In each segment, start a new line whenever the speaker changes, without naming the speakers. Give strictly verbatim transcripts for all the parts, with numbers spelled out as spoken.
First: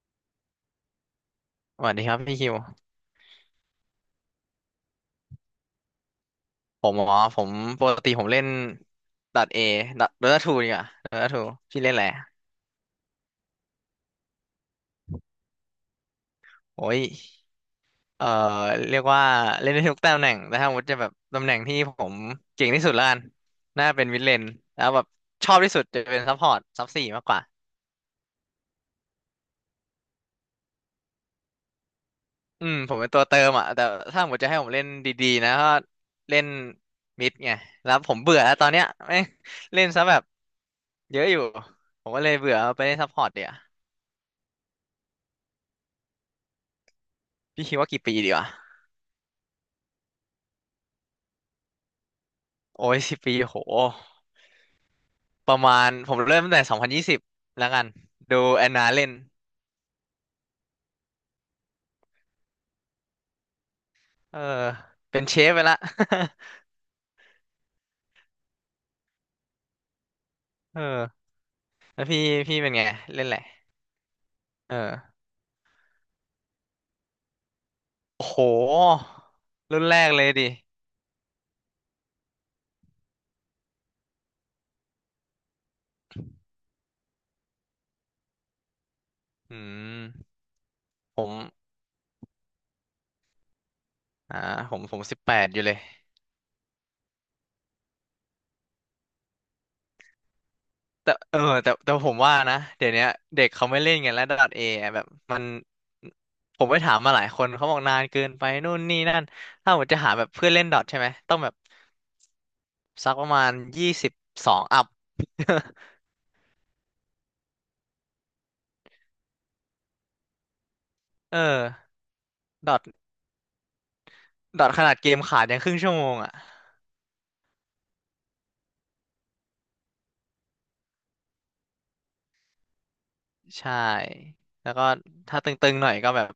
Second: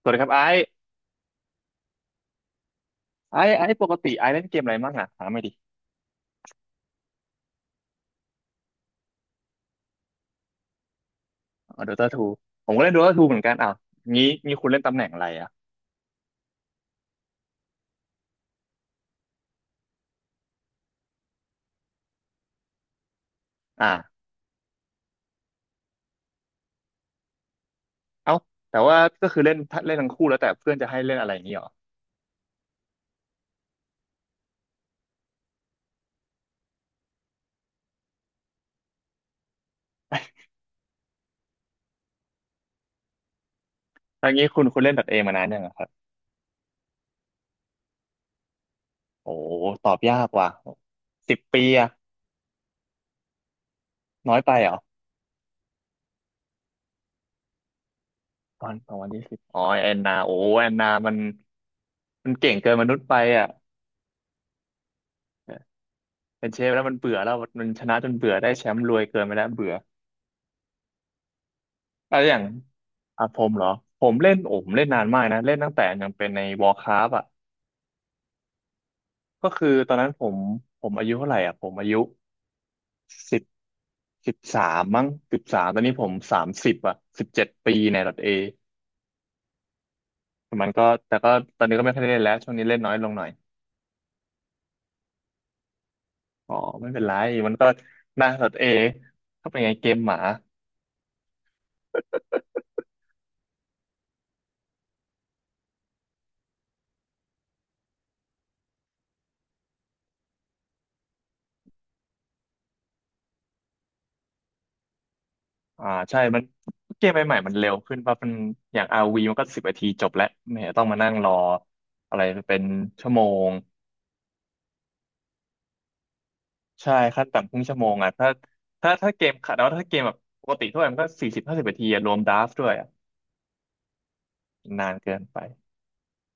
สวัสดีครับไอ้
สวัสดีครับพี่คิว
ไอ้ไอ้ปกติไอ้เล่นเกมอะไรบ้างอ่ะถามไม่อยดิ
ผมอ๋อผมปกติผมเล่นดัดเอดัดโดต้าทูดีกว่าโดต้าทูพี่เล่
โด
นอะไร
ตา
อะ
ทูผมก็เล่นโดตาทูเหมือนกันอ้าวงี้งี้คุณเล่นตำแหน่งอะไรอ่ะ
โอ้ยเอ่อเรียกว่าเล่นได้ทุกตำแหน่งแต่ถ้าสมมติจะแบบตำแหน่งที่ผมเก่งที่สุดละกันน่าเป็น
อ่า
มิดเลนแล้วแบบชอบที่สุดจะเป็นซัพพอร์ตซับสี่มากกว่า
เอ้าแต่ว่าก็คือเล่นถ้าเล่นทั้งคู่แล้วแต่เพื่อนจะให้เล่นอะไรอย่างงี้เหรอ
อืมผมเป็นตัวเติมอ่ะแต่ถ้าสมมติจะให้ผมเล่นดีๆนะก็เล่นมิดไงแล้วผมเบื่อแล้วตอนเนี้ยแม่งเล่นซะแบบเยอะอยู่ผมก็เลยเบื่อไปเล่นซัพพอร์ตเดี๋ยวา
ถ้างี้คุณคุณเล่นดอทเอมานานยังอะครับ
พี่คิดว่ากี่ปีดีวะ
โอ้ตอบยากว่ะสิบปีอะ
โอ้ยสิบปีโห
น้อยไปเหรอ
ประมาณผมเริ่มตั้งแต่สองพันยี่สิบแล้วกันดู
ต
แอ
อ
น
น
นา
ตอนวั
เล่
น
น
ที่สิบอ๋อแอนนาโอ้แอนนามันมันเก่งเกินมนุษย์ไปอ่ะ
เออเป็นเชฟไปละ
เป็นเชฟแล้วมันเบื่อแล้วมันชนะจนเบื่อได้แชมป์รวยเกินไปแล้วเบื่อ
เออแล้ว
อะ
พี่
ไรอย่าง
พี่เป็นไงเล่
อ่ะ
นแห
ผ
ละ
มเหร
ไร
อผมเล่นโอ้ผ
เอ
มเล่นนาน
อ
มากนะเล่นตั้งแต่ยังเป็นใน Warcraft อ่ะ
โอ้โห
ก็คือ
รุ่น
ตอ
แร
นนั้
ก
นผ
เลย
ม
ดิ
ผมอายุเท่าไหร่อ่ะผมอายุสิบสิบสามมั้งสิบสามตอนนี้ผมสามสิบอ่ะสิบเจ็ดปีในดเอ
อืม
มันก็แต่
ผ
ก็
ม
ตอนนี้ก็ไม่ค่อยได้เล่นแล้วช่วงนี้เล่นน้อยลงหน่อย
อ่าผมผมสิบแปดอยู่เลย
อ๋อไม่เป็นไรมันก็นะดอทเอก็เป็นไงเกมหมา
แต่เออแต่แต่ผมว่านะเดี๋ยวเนี้ยเด็กเขาไม่เล่นกันแล้วดอทเอแบบมันผมไปถามมาหลายคนเขาบอกนานเกินไปนู่นนี่นั่นถ้าผมจะหาแบบเพื่อนเล่นดอทใช่ไหมต้องแบบสักประมาณยี่สิบสองอัพ
อ่าใช่มันเกมใหม่ๆมันเร็วขึ้นว่าะมันอย่าง r ีมันก็สิบนาทีจบแล้วไม่เห็นต้องมานั่งรอ
เออ
อะไรเป็น
ดอท
ชั่วโมง
ดอทขนาดเกมขาดยังครึ่งชั่วโมงอ่ะ
ใช่ขั้นต่ำครึ่งชั่วโมงอ่ะถ้าถ้าถ้าเกมขัดแล้วถ้าเกมแบบปกติทั่วไปมันก็สี่สิบห้าสิบนาทีอะรวมดราฟต์ด้วยอ่ะ
ใช่แล้วก็
นานเกินไป
ถ้าตึงๆหน่อยก็แบบ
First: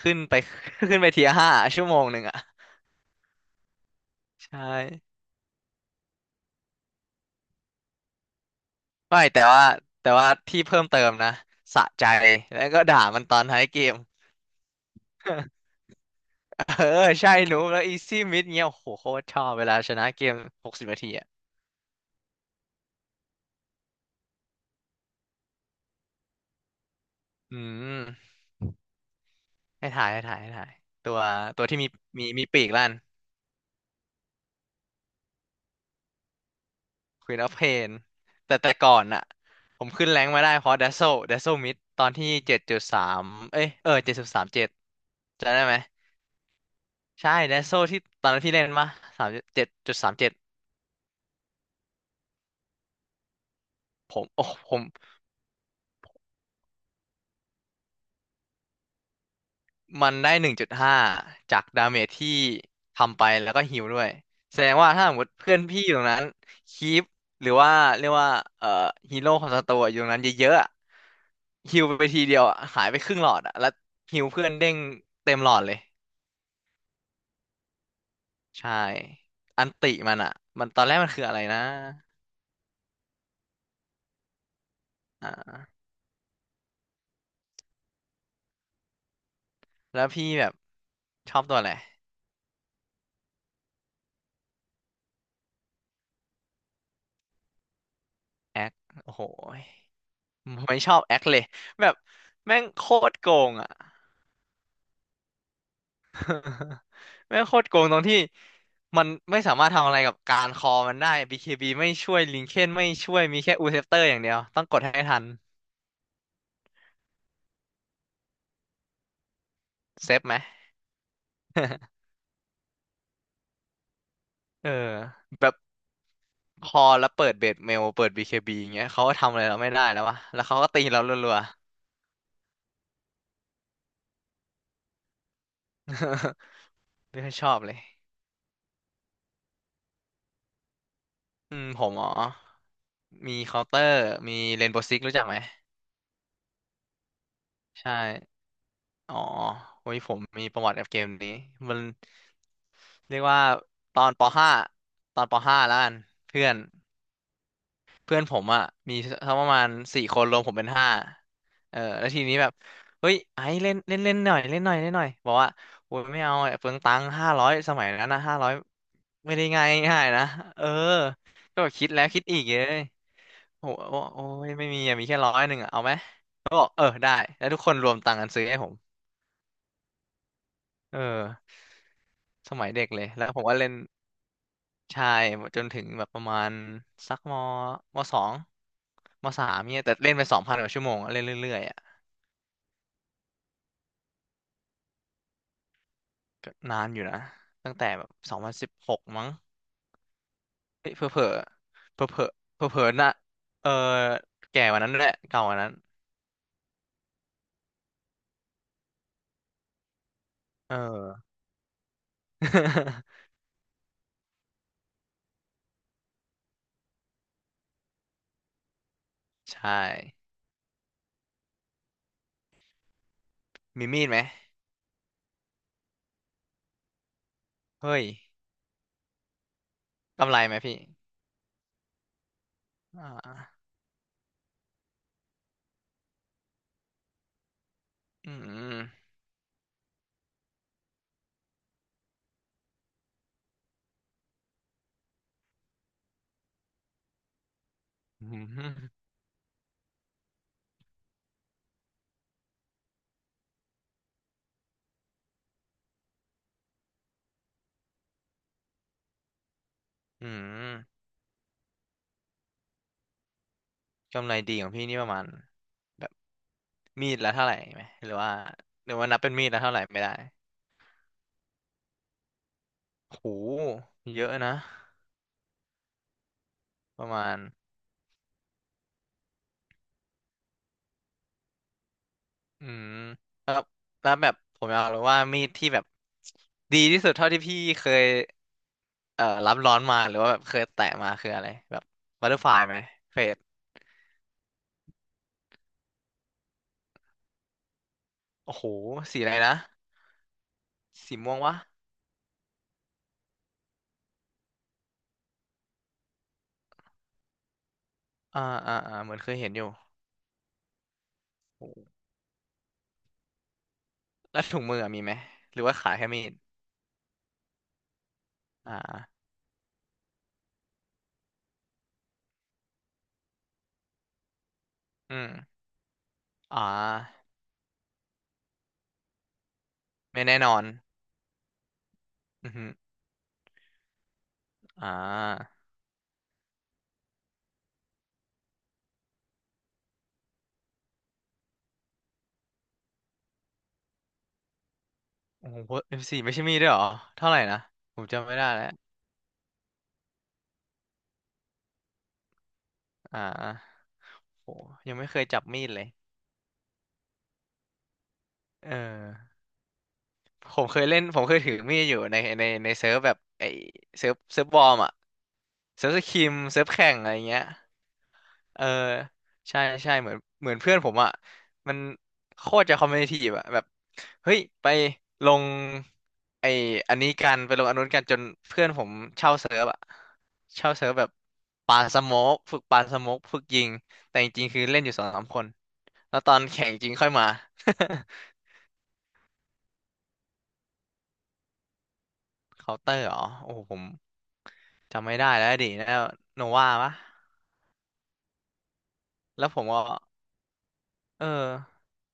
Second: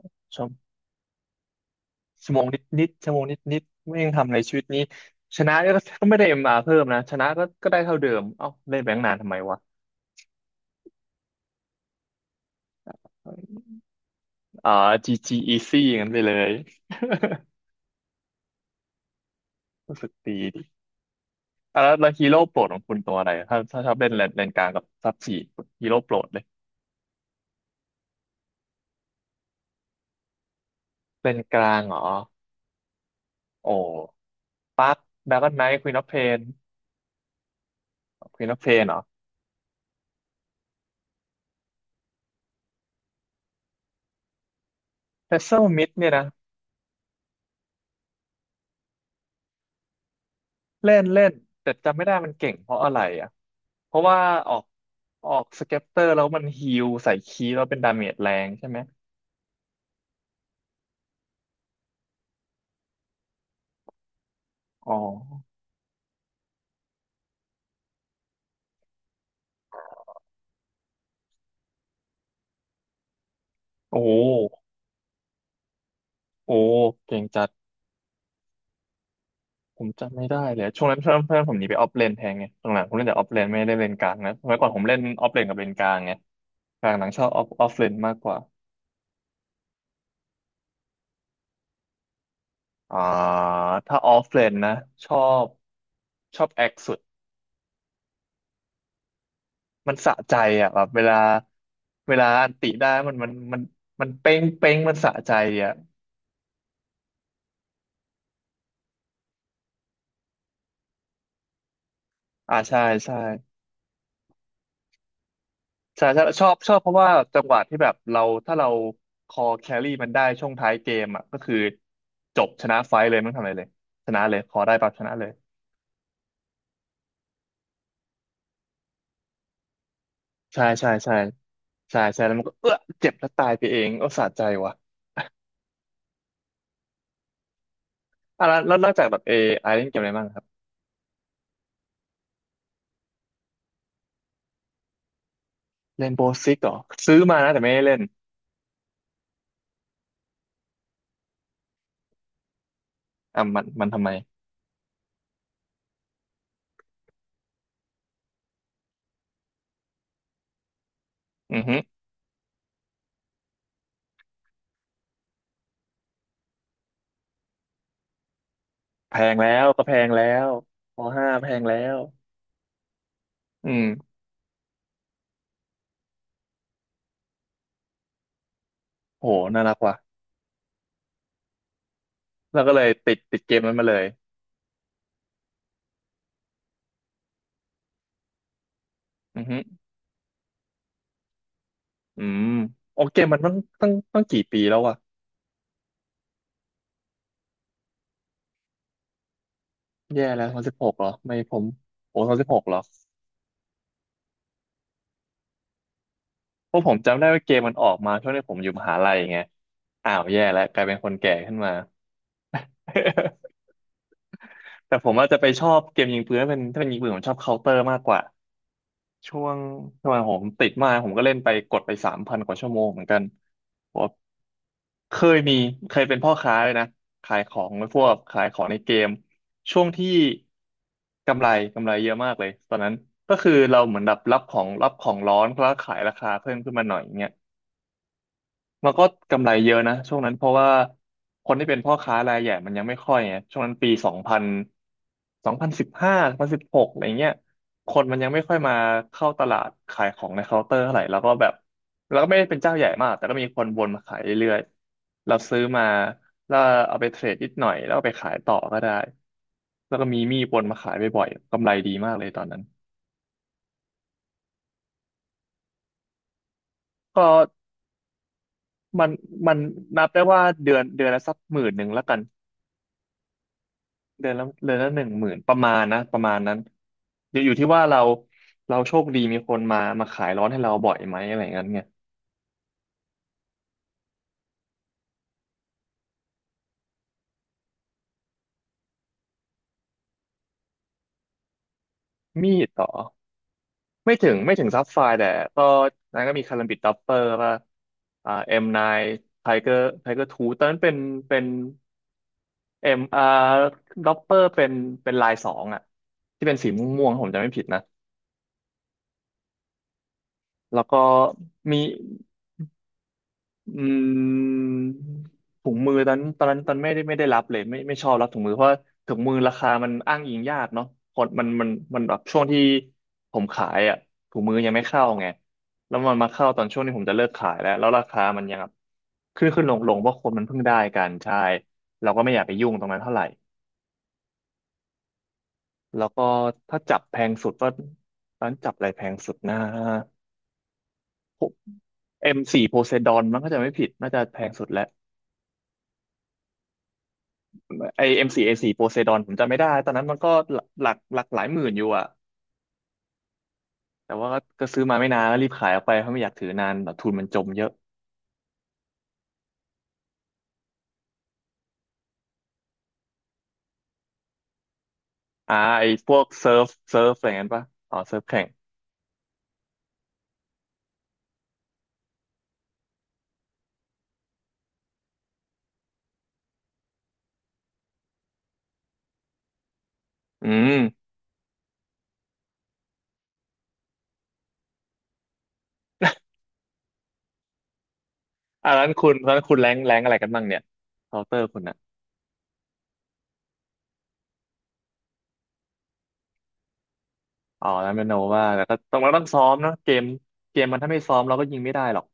ขึ้นไป
ชั่ว
ขึ้นไปเทียห้าชั่วโมงหนึ่ง
ชั่ว
อ่ะ
โมงนิดนิดชั่วโมงนิดนิดไม่ยังทำอะไรชี
ใช่
วิตนี้ชนะก็ก็ไม่ได้เอ็มอาร์เพิ่มนะชนะก็ก็ได้เท่าเดิมเอ้าเล่นแบงค์นาน
ไม่
ทำไม
แต่
วะ
ว่าแต่ว่าที่เพิ่มเติมนะสะใจแล้วก็ด่ามันตอนท้ายเกม
อ่าจีจี อีซี่อย่างนั้นไปเลย
เออใช่หนูแล้วอีซี่มิดเงี้ยโอ้โหโคตรชอบเวลา ช
รู้
นะ
สึก
เกม
ดี
หก
ดี
สิบนาทีอ่ะ
อ่ะแล้วแล้วฮีโร่โปรดของคุณตัวอะไรถ้าถ้าชอบเล่นเลนเลนกลางกับซับสี่ฮีโร่โปรดเลย
อืมให้ถ่ายให้ถ่ายให้ถ่ายตัว
เลนก
ตัว
ลา
ที่
ง
มี
เหรอ
มีมีปีกลั่น
โอ้ปักดราก้อนไนท์ควีนออฟเพน
Queen of Pain
ควีนอ
แต่
อฟเพ
แต่
นเหร
ก่อ
อ
นอะผมขึ้นแรงค์มาได้เพราะ Dazzle Dazzle Mid ตอนที่เจ็ดจุดสามเอ้ยเออเจ็ดจุดสามเจ็ด
เพซเซ
จำได้
ล
ไหม
มิดเนี่ยนะ
ใช่ Dazzle ที่ตอนนั้นพี่เล่นมาสามเจ็ดจุดสามเจ็ด
เล่นเล่นแต่จำไม่ได้มันเก่งเพราะอะไรอ่ะเพราะ
ผ
ว่า
มโอ้
ออก
ผม
ออกสเก็ปเตอร์แล้วมันฮีลใส่คีย์แล้วเป็นดาเมจแรงใช่ไหม
มันได้หนึ่งจุดห้าจากดาเมจที่ทำไปแล้วก็ฮีลด้วยแสดงว่า
อ๋อ
ถ้าสมมติเพื่อนพี่อยู่ตรงนั้นคีปหรือว่าเรียกว่าเอ่อฮีโร่ของสตัวอะอยู่ตรงนั้นเยอะๆอะฮีลไปทีเดียวอะหายไปครึ่งหลอดอะแล้ว
โอ้โห
ฮีลเพื่อนเด้งเต็มหลอดเลย
โอ้โหเก่งจัด
ใช่อัน
ผม
ติมั
จำ
น
ไม่
อะ
ได้เลย
มันตอ
ช่ว
น
ง
แร
นั้
ก
น
มัน
เพื่อน
คืออะ
เพื่อ
ไร
นผม
นะ
หนีไปออฟเลนแทนไงตรงหลังผมเล่นแต่ออฟเลนไม่ได้เล่นกลางนะสมัยก่อนผมเล่นออฟเลนกับ
อ่า
เลนกลางไงกลางหลังชอบออฟออฟเลนมากกว่า
แล้วพี่แบบชอบตัวอะไร
อ่าถ้าออฟเลนนะชอบชอบแอคสุด
แอคโอ้โหย
มันสะใจอ่ะ
ไม่
แบบ
ชอ
เว
บแอ
ลา
คเลยแบบ
เวลาอัน
แม่ง
ติ
โค
ได้มั
ตร
น
โก
มัน
ง
มัน
อะ
มันเป้งเป้งมันสะใจอ่ะ
แม่งโคตรโกงตรงที่มันไม่สามารถทำอะไรกับการคอมันได้ บี เค บี ไม่ช่วยลิงเค
อ่า
น
ใช่
ไม่ช่
ใช่
วยมีแค่อูเซปเตอร์อย่างเดียวต้องกดให้ทัน
ใช่ใช่ชอบชอบเพราะว่าจังหวะที่แบบเราถ้าเราคอแครี่มั
เซ
นได้
ฟไหม
ช่วงท้ายเกมอ่ะก็คือจบชนะไฟท์เลยไม่ต้องทำอะไรเลยชนะเลยคอ
เออ
ได้ปั๊บชนะเลย
แบบคอแล้วเปิดเบสเมลเปิด บี เค บี อย่างเงี้ยเขาก็ทำอะไรเราไม่ได้แล้ววะแล้วเขา
ใช่
ก็ตี
ใช่
เรา
ใช่
รัว
ใช่ใช่แล้วมันก็เออเจ็บแล้วตายไปเองโอ้สะใจว่ะ
ๆ ไม่ค่อยชอบเลย
อ่ะแล้วแล้วนอกจากแบบเอไอเล่นเกมอะไรบ้างครับ
อืมผมอ๋อมีเคาน์เตอร์มีเรนโบว์ซิกรู้จักไหม
เล่นโบสิกเหรอซื้อมานะแต่ไม่ได้
ใช่
เล่น
อ๋อโอ้ยผมมีประวัติกับเกมนี้มันเรียกว่า
อ่ะมันมัน
ต
ทำ
อ
ไม
นป .ห้า ตอนป .ห้า แล้วกันเพื่อนเพื่อนผมอ่ะมีทั้งประมาณสี่คนรวมผมเป็นห้า
อือฮึ
เออแล้วทีนี้แบบเฮ้ยไอ้เล่นเล่นเล่นหน่อยเล่นหน่อยเล่นหน่อยบอกว่าโอ้ยไม่เอาอะเปลืองตังค์ห้าร้อยสมัยนั้นนะห้าร้อย
แพ
ไม่
ง
ได้
แล้
ง่า
ว
ย
ก็แพ
ง่าย
งแล้
นะ
ว
เออ
ปห้าแพ
ก็
ง
แบบ
แล้
คิด
ว
แล้วคิดอีกเลยโอ้
อื
โห
ม
โอ้ยไม่มีอะมีแค่ร้อยหนึ่งอ่ะเอาไหมก็บอกเออได้แล้วทุกคนรวมตังค์กันซื้อให้ผม
โหน่ารักว่ะ
เออ ส
แล้ว
มัย
ก็เล
เด็
ย
กเลย
ติด
แล้ว
ติ
ผ
ด
ม
เก
ก็
ม
เล่
นั้
น
นมาเลย
ใช่จนถึงแบบประมาณสักมมสองม
อือ
สา
ฮึ
มเนี่ยแต่เล่นไปสองพันกว่าชั่วโมงอะเล่นเรื่อยๆอ่ะ
อืมโอเกมมันต้องต้องต้องกี่ปีแล้ววะ
ก็นานอยู่นะตั้งแต่แบบสองพันสิบหกมั้ง
แย่แล้วสองสิบห
เฮ้ย
ก
เผ
เห
ล
ร
อ
อ
เผลอ
ไม่ผม
เผลอ
โอ้
เผล
สองสิบหก
อๆ
เหร
เผ
อ
ลอๆน่ะเออแก่กว่านั้นแหละเก่ากว่านั้น
เพราะผมจำได้ว่าเกมมันออกมาช่วงที่ผมอยู่มหาลัยไงอ้าวแย่แล้ว
เ
กลายเป็นคน
ออ
แก่ขึ้นมา แต่ผมอาจจะไปชอบเกมยิงปืนถ้าเป็นถ้าเป็นยิงปืนผมชอบเคาน์เตอร์มากกว่า ช่วง
ใช่
ช่วงผมติดมากผมก็เล่นไปกดไปสามพันกว่าชั่วโมงเหมือนกัน
มี
ผ
มีด
ม
ไหม
เคยมีเคยเป็นพ่อค้าเลยนะขายของพ
เฮ้ย
วกขายของในเกมช่วงที่
กำไรไหมพี่
กำไรกำไรเยอะมากเลยตอนนั้น
อ่
ก็คือ
า
เราเหมือนแบบรับของรับของร้อนแล้วขายราคาเพิ่มขึ้นมาหน่อยเงี้ย
อื
มันก็
ม
กำไรเยอะนะช่วงนั้นเพราะว่าคนที่เป็นพ่อค้ารายใหญ่มันยังไม่ค่อยไงช่วงนั้นปีสองพันสองพันสิบห้าสองพันสิบหกอะไรเงี้ยคนมันยั
อื
งไม่ค่อยมา
ม
เข้าตลาดขายของในเคาน์เตอร์เท่าไหร่แล้วก็แบบแล้วก็ไม่ได้เป็นเจ้าใหญ่มากแต่ก็มีคนวนมาขายเรื่อยๆเราซื้อมาแล้วเอาไปเทรดนิดหน่อยแล้วเอาไปขายต่อก็ได้แล้วก็มี
อื
มีดวน
ม
มาขายบ่อยๆกำไรดีมากเลยตอนนั้น
กำไรดีของพี่นี่ประมาณแบบ มีด
ก็
ละเท่าไหร่ไหมหรือว่าหรือ
มั
ว่า
น
นับเป็นมีด
มัน
ละเท่าไหร่ไม่
นับ
ได้
ได้ว่าเดือนเดือนละสักหมื่นหนึ่งละกัน
โหเย
เดื
อะ
อนละ
นะ
เดือนละหนึ่งหมื่นประมาณนะประมาณนั้น
ประมาณ
เดี๋ยวอยู่ที่ว่าเราเราโชคดีมีคนมามาขายร้อนให้เราบ่อยไหมอะไรอเงี้ยไง
อืมแล้วแล้วแบบผมอยากรู้ว่ามีดที่แบบดีที่สุดเท่าที่พี่เคยเอ่อรับร้อนมาหรือว่าแบบเคยแตะมาคืออะไรแบบบัตเตอร์ฟ
มี
ลาย
ด
ไหม
ต่อ
เฟด
ไม่ถึงไม่ถึงซับไฟร์แต่ก็นั้นก็มีคาลัมบิดดัปเปอร์ป่ะอ่า
โอ้
เอ็ม
โห
ไน
สีอะไร
ไท
นะ
เกอร์ไทเกอร์ทูตอนนั้นเป็น
สีม่ว
เป็
ง
น
วะ
เอ็มอาร์ดัปเปอร์เป็นเป็นลายสองอ่ะที่เป็นสีม่วงๆผมจำไม่ผิดนะ
อ่าอ่าอ่าเหมือนเคยเห็นอยู่
แล้วก็
โห
มี อื
แล้วถุงมือ
ม
อะมีไหมหรือ
ถุ
ว่า
ง
ขา
มื
ย
อ
แค่
ตอน
มีด
ตอนนั้นตอนไม่ได้ไม่ได้รับเลยไม่ไม่ชอบรับถุงมือเพราะ
อ่
ว่าถุง
า
มือราคามันอ้างอิงยากเนาะคนมันมันมันแบบช่วงที่ผมขายอ่ะถุงมือยังไม่เข้า
อื
ไง
ม
แล้วมันมาเข้า
อ่
ตอนช่วงที่ผมจะ
า
เลิกขายแล้วแล้วราคามันยังแบบขึ้นขึ้นลงลงเพราะ
ไม่
คน
แน่
มัน
นอ
เพิ่ง
น
ได้กันใช่เราก็ไม่อยาก
อื
ไป
อฮึ
ยุ่งตรงนั้นเท่าไหร่
อ่า
แล้วก็ถ้าจับแพงสุดก็ตอนนจับอะไรแพงสุดนะ เอ็มโฟร์ p o s e ซด o นมันก็จะไม่ผิดน่าจะแพงสุดแล้ว
โอ้โหเอฟซีไม่ใช่มีดด้วยเหรอ เท่าไหร่นะผ
ไอ
ม
เอ็
จำ
ม
ไม่
สี่
ได้
เอ
แล้ว
สี่โปเซดอนผมจำไม่ได้ตอนนั้นมันก็หลักหลักหลายหมื่นอยู่อะ
อ่า
แต่ว่า
โห
ก็ซื้อ
ยั
มา
ง
ไม่
ไม่เค
นาน
ย
แล้ว
จับ
รีบ
มี
ขา
ด
ยอ
เล
อก
ย
ไปเพราะไม่อยากถือนานแบบทุนมันจมเยอะ
เออผมเคยเล่น ผมเคยถือมีดอยู่ในในในเซิร์ฟแบบไอเซิร์ฟเซิร์ฟบอ์มอะ
อ่าไอ
เซิร์ฟส
พว
คิ
ก
ม
เซิ
เซิ
ร์
ร์ฟ
ฟ
แข่ง
เซิ
อะ
ร์ฟ
ไร
อะไร
เงี้ย
งั้นปะอ๋อเซิร์ฟแข่ง
เออใช่ใช่เหมือนเหมือนเพื่อนผมอ่ะมันโคตรจะคอมเมดี้อ่ะแบบเฮ้ยไปลงไออันนี้กันไปลงอันนู้นกันจนเพื่อนผมเช่าเซิร์ฟอ่ะ
อื
เช่าเซิร์ฟแบ
ม
บปาสโมกฝึกปาสโมกฝึกยิงแต่จริงๆคือเล่นอยู่สองสามคนแล้วตอนแข่งจริงค่อยมา
อ่านั้นคุณตั้นคุณแรงแรงอะไรกันบ้างเนี่ยเคาน์เตอร์คุณอะ
เคาน์เตอร์เหรอโอ้โหผมจำไม่ได้แล้วดิแล้วโนวาปะ
อ๋อแล้วเป็นโนว่าแต่ก็ต้องเราต้องซ้อ
แล้ว
ม
ผม
เนาะ
ก็
เกมเกมมันถ้าไม่ซ้อม
เออ
เราก็ยิงไม่ได้หรอก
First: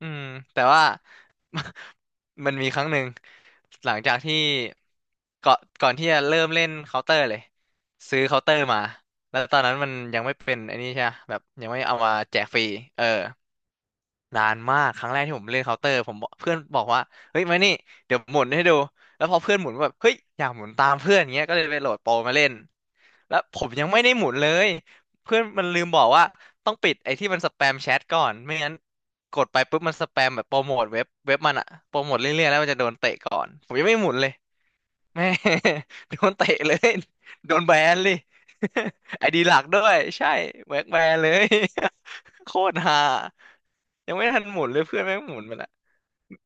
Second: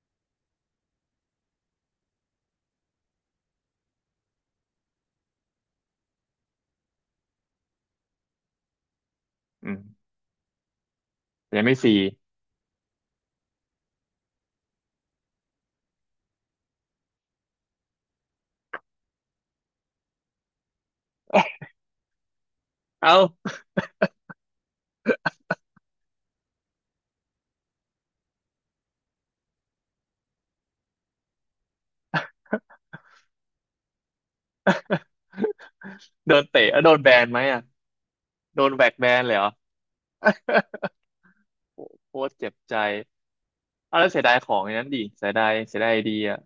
อืมแต่ว่า มันมีครั้งหนึ่งหลังจากที่ก่อนก่อนที่จะเริ่มเล่นเคาน์เตอร์เลยซื้อเคาน์เตอร์มาแล้วตอน
อื
นั้น
ม
มันยังไม่เป็นไอ้นี่ใช่ปะแบบ
ยัง
ยัง
ไม่
ไม่
ฟรี
เอามาแจกฟรีเออ นานมากครั้งแรกที่ผมเล่นเคาน์เตอร์ผมบอกเพื่อนบอกว่าเฮ้ยมานี่เดี๋ยวหมุนให้ดูแล้วพอเพื่อนหมุนก็แบบเฮ้ยอยากหมุนตามเพื่อนอย่างเงี้ยก็เลยไปโหลดโปรมาเล่น
เอ้า
แล้วผมยังไม่ได้หมุนเลยเพื่อนมันลืมบอกว่าต้องปิดไอ้ที่มันสแปมแชทก่อนไม่งั้นกดไปปุ๊บมันสแปมแบบโปรโมทเว็บเว็บมันอะโปรโมทเรื่อยๆแล้วมันจะโดนเตะก่อนผมยังไม่หมุนเลยแม่ โด น
โดน
เตะ
เตะ
เล
เอ้าโด
ย
นแบนไหม
โด
อะ
นแบนเลย
โดนแบกแบ น
ไอ
เลย
ดี
เหร
ห
อ
ลักด้วยใช่แบล็คแบนเลย
โคตรเจ็
โค
บ
ต
ใจ
รฮา
เอาแล้ว
ยัง
เสีย
ไม่
ดาย
ทัน
ขอ
ห
ง
มุ
อ
น
ย่าง
เล
นั้
ย
นดิ
เพื่อนแม่ง
เสีย
หมุ
ดา
น
ย
ไปละ
เสียดายไอเดียอะ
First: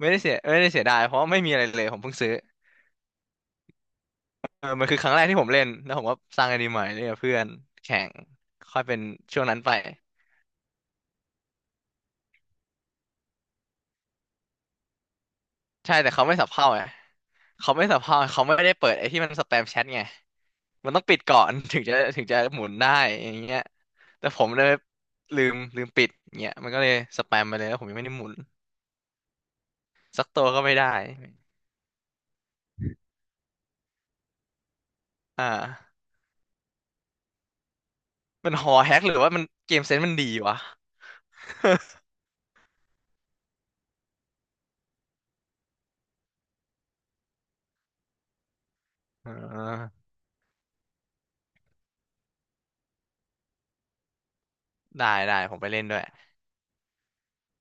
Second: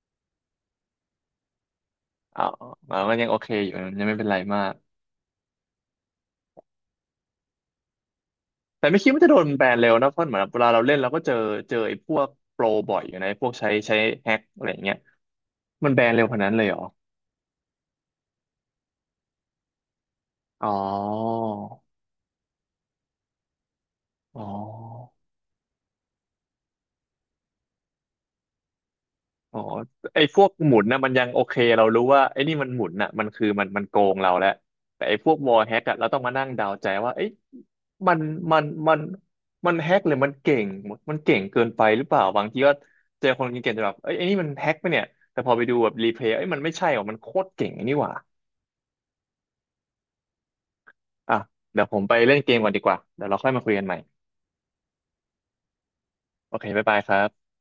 ไม่ได้เสียไม่ได้เสียดายเพราะว่าไม่มีอะไรเลยผมเพิ่งซื้อ
เอาเอามันยังโอเคอยู่มันยังไม่เป็นไรมา
เออ
ก
มันคือครั้งแรกที่ผมเล่นแล้วผมก็สร้างไอดีใหม่เล่นกับเพื่อนแข่งค่อย
แต่
เป็
ไม่
น
คิดว่าจะโด
ช่วง
น
นั้น
แบ
ไป
นเร็วนะเพราะเหมือนเวลาเราเล่นเราก็เจอเจอไอ้พวกโปรบ่อยอยู่นะไอ้พวกใช้ใช้แฮ็กอะไรอย่างเงี้ยมัน
ใช่
แบ
แต่
นเร็
เขา
ว
ไม่
ขนาด
สับ
นั้นเล
เพ่า
ยเหรอ
ไงเขาไม่สับเพ่าเขาไม่ได้เปิดไอ้ที่มันสแปมแชทไง
อ๋อ
มันต้องปิดก่อน ถึงจะถึงจะหมุนได้อย่างเงี้ยแต่
อ๋
ผ
อ
มเลยลืมลืมปิดเงี้ยมันก็เลยสแปมไปเลยแล้วผมยังไม่ได้หมุน
อ๋อไอ้
สัก
พ
ตั
ว
ว
ก
ก็
ห
ไม่
มุน
ได้
นะมันยังโอเคเรารู้ว่าไอ้นี่มันหมุนน่ะมันคือมันมันโกงเราแล้วแต่ไอ้พวก
อ่
วอลแฮกอะ
า
เราต้องมานั่งเดาใจว่าเอ้ยมัน
มัน
มัน
หอแฮ
มัน
กหรือว่ามัน
มั
เก
น
ม
แฮ
เซน
ก
ส์
ห
มัน
รือ
ดี
มันเก่
วะ
งมันเก่งเกินไปห รือเปล่าบางทีก็เจอคนเก่งๆจะแบบเอ้ยไอ้นี่มันแฮกปะเนี่ยแต่พอไปดูแบบรีเพลย์เอ้ยมันไม่ใช่หรอมันโคตรเก่งไอ้นี่หว่า
อ่า
อ่ะเดี๋ยวผมไปเล่นเกมก่อนดีกว่าเดี๋ยวเราค่อยมาคุยกันใหม่
ได้ได้ผมไปเล่นด้วย
โอเคบ๊ายบายครับ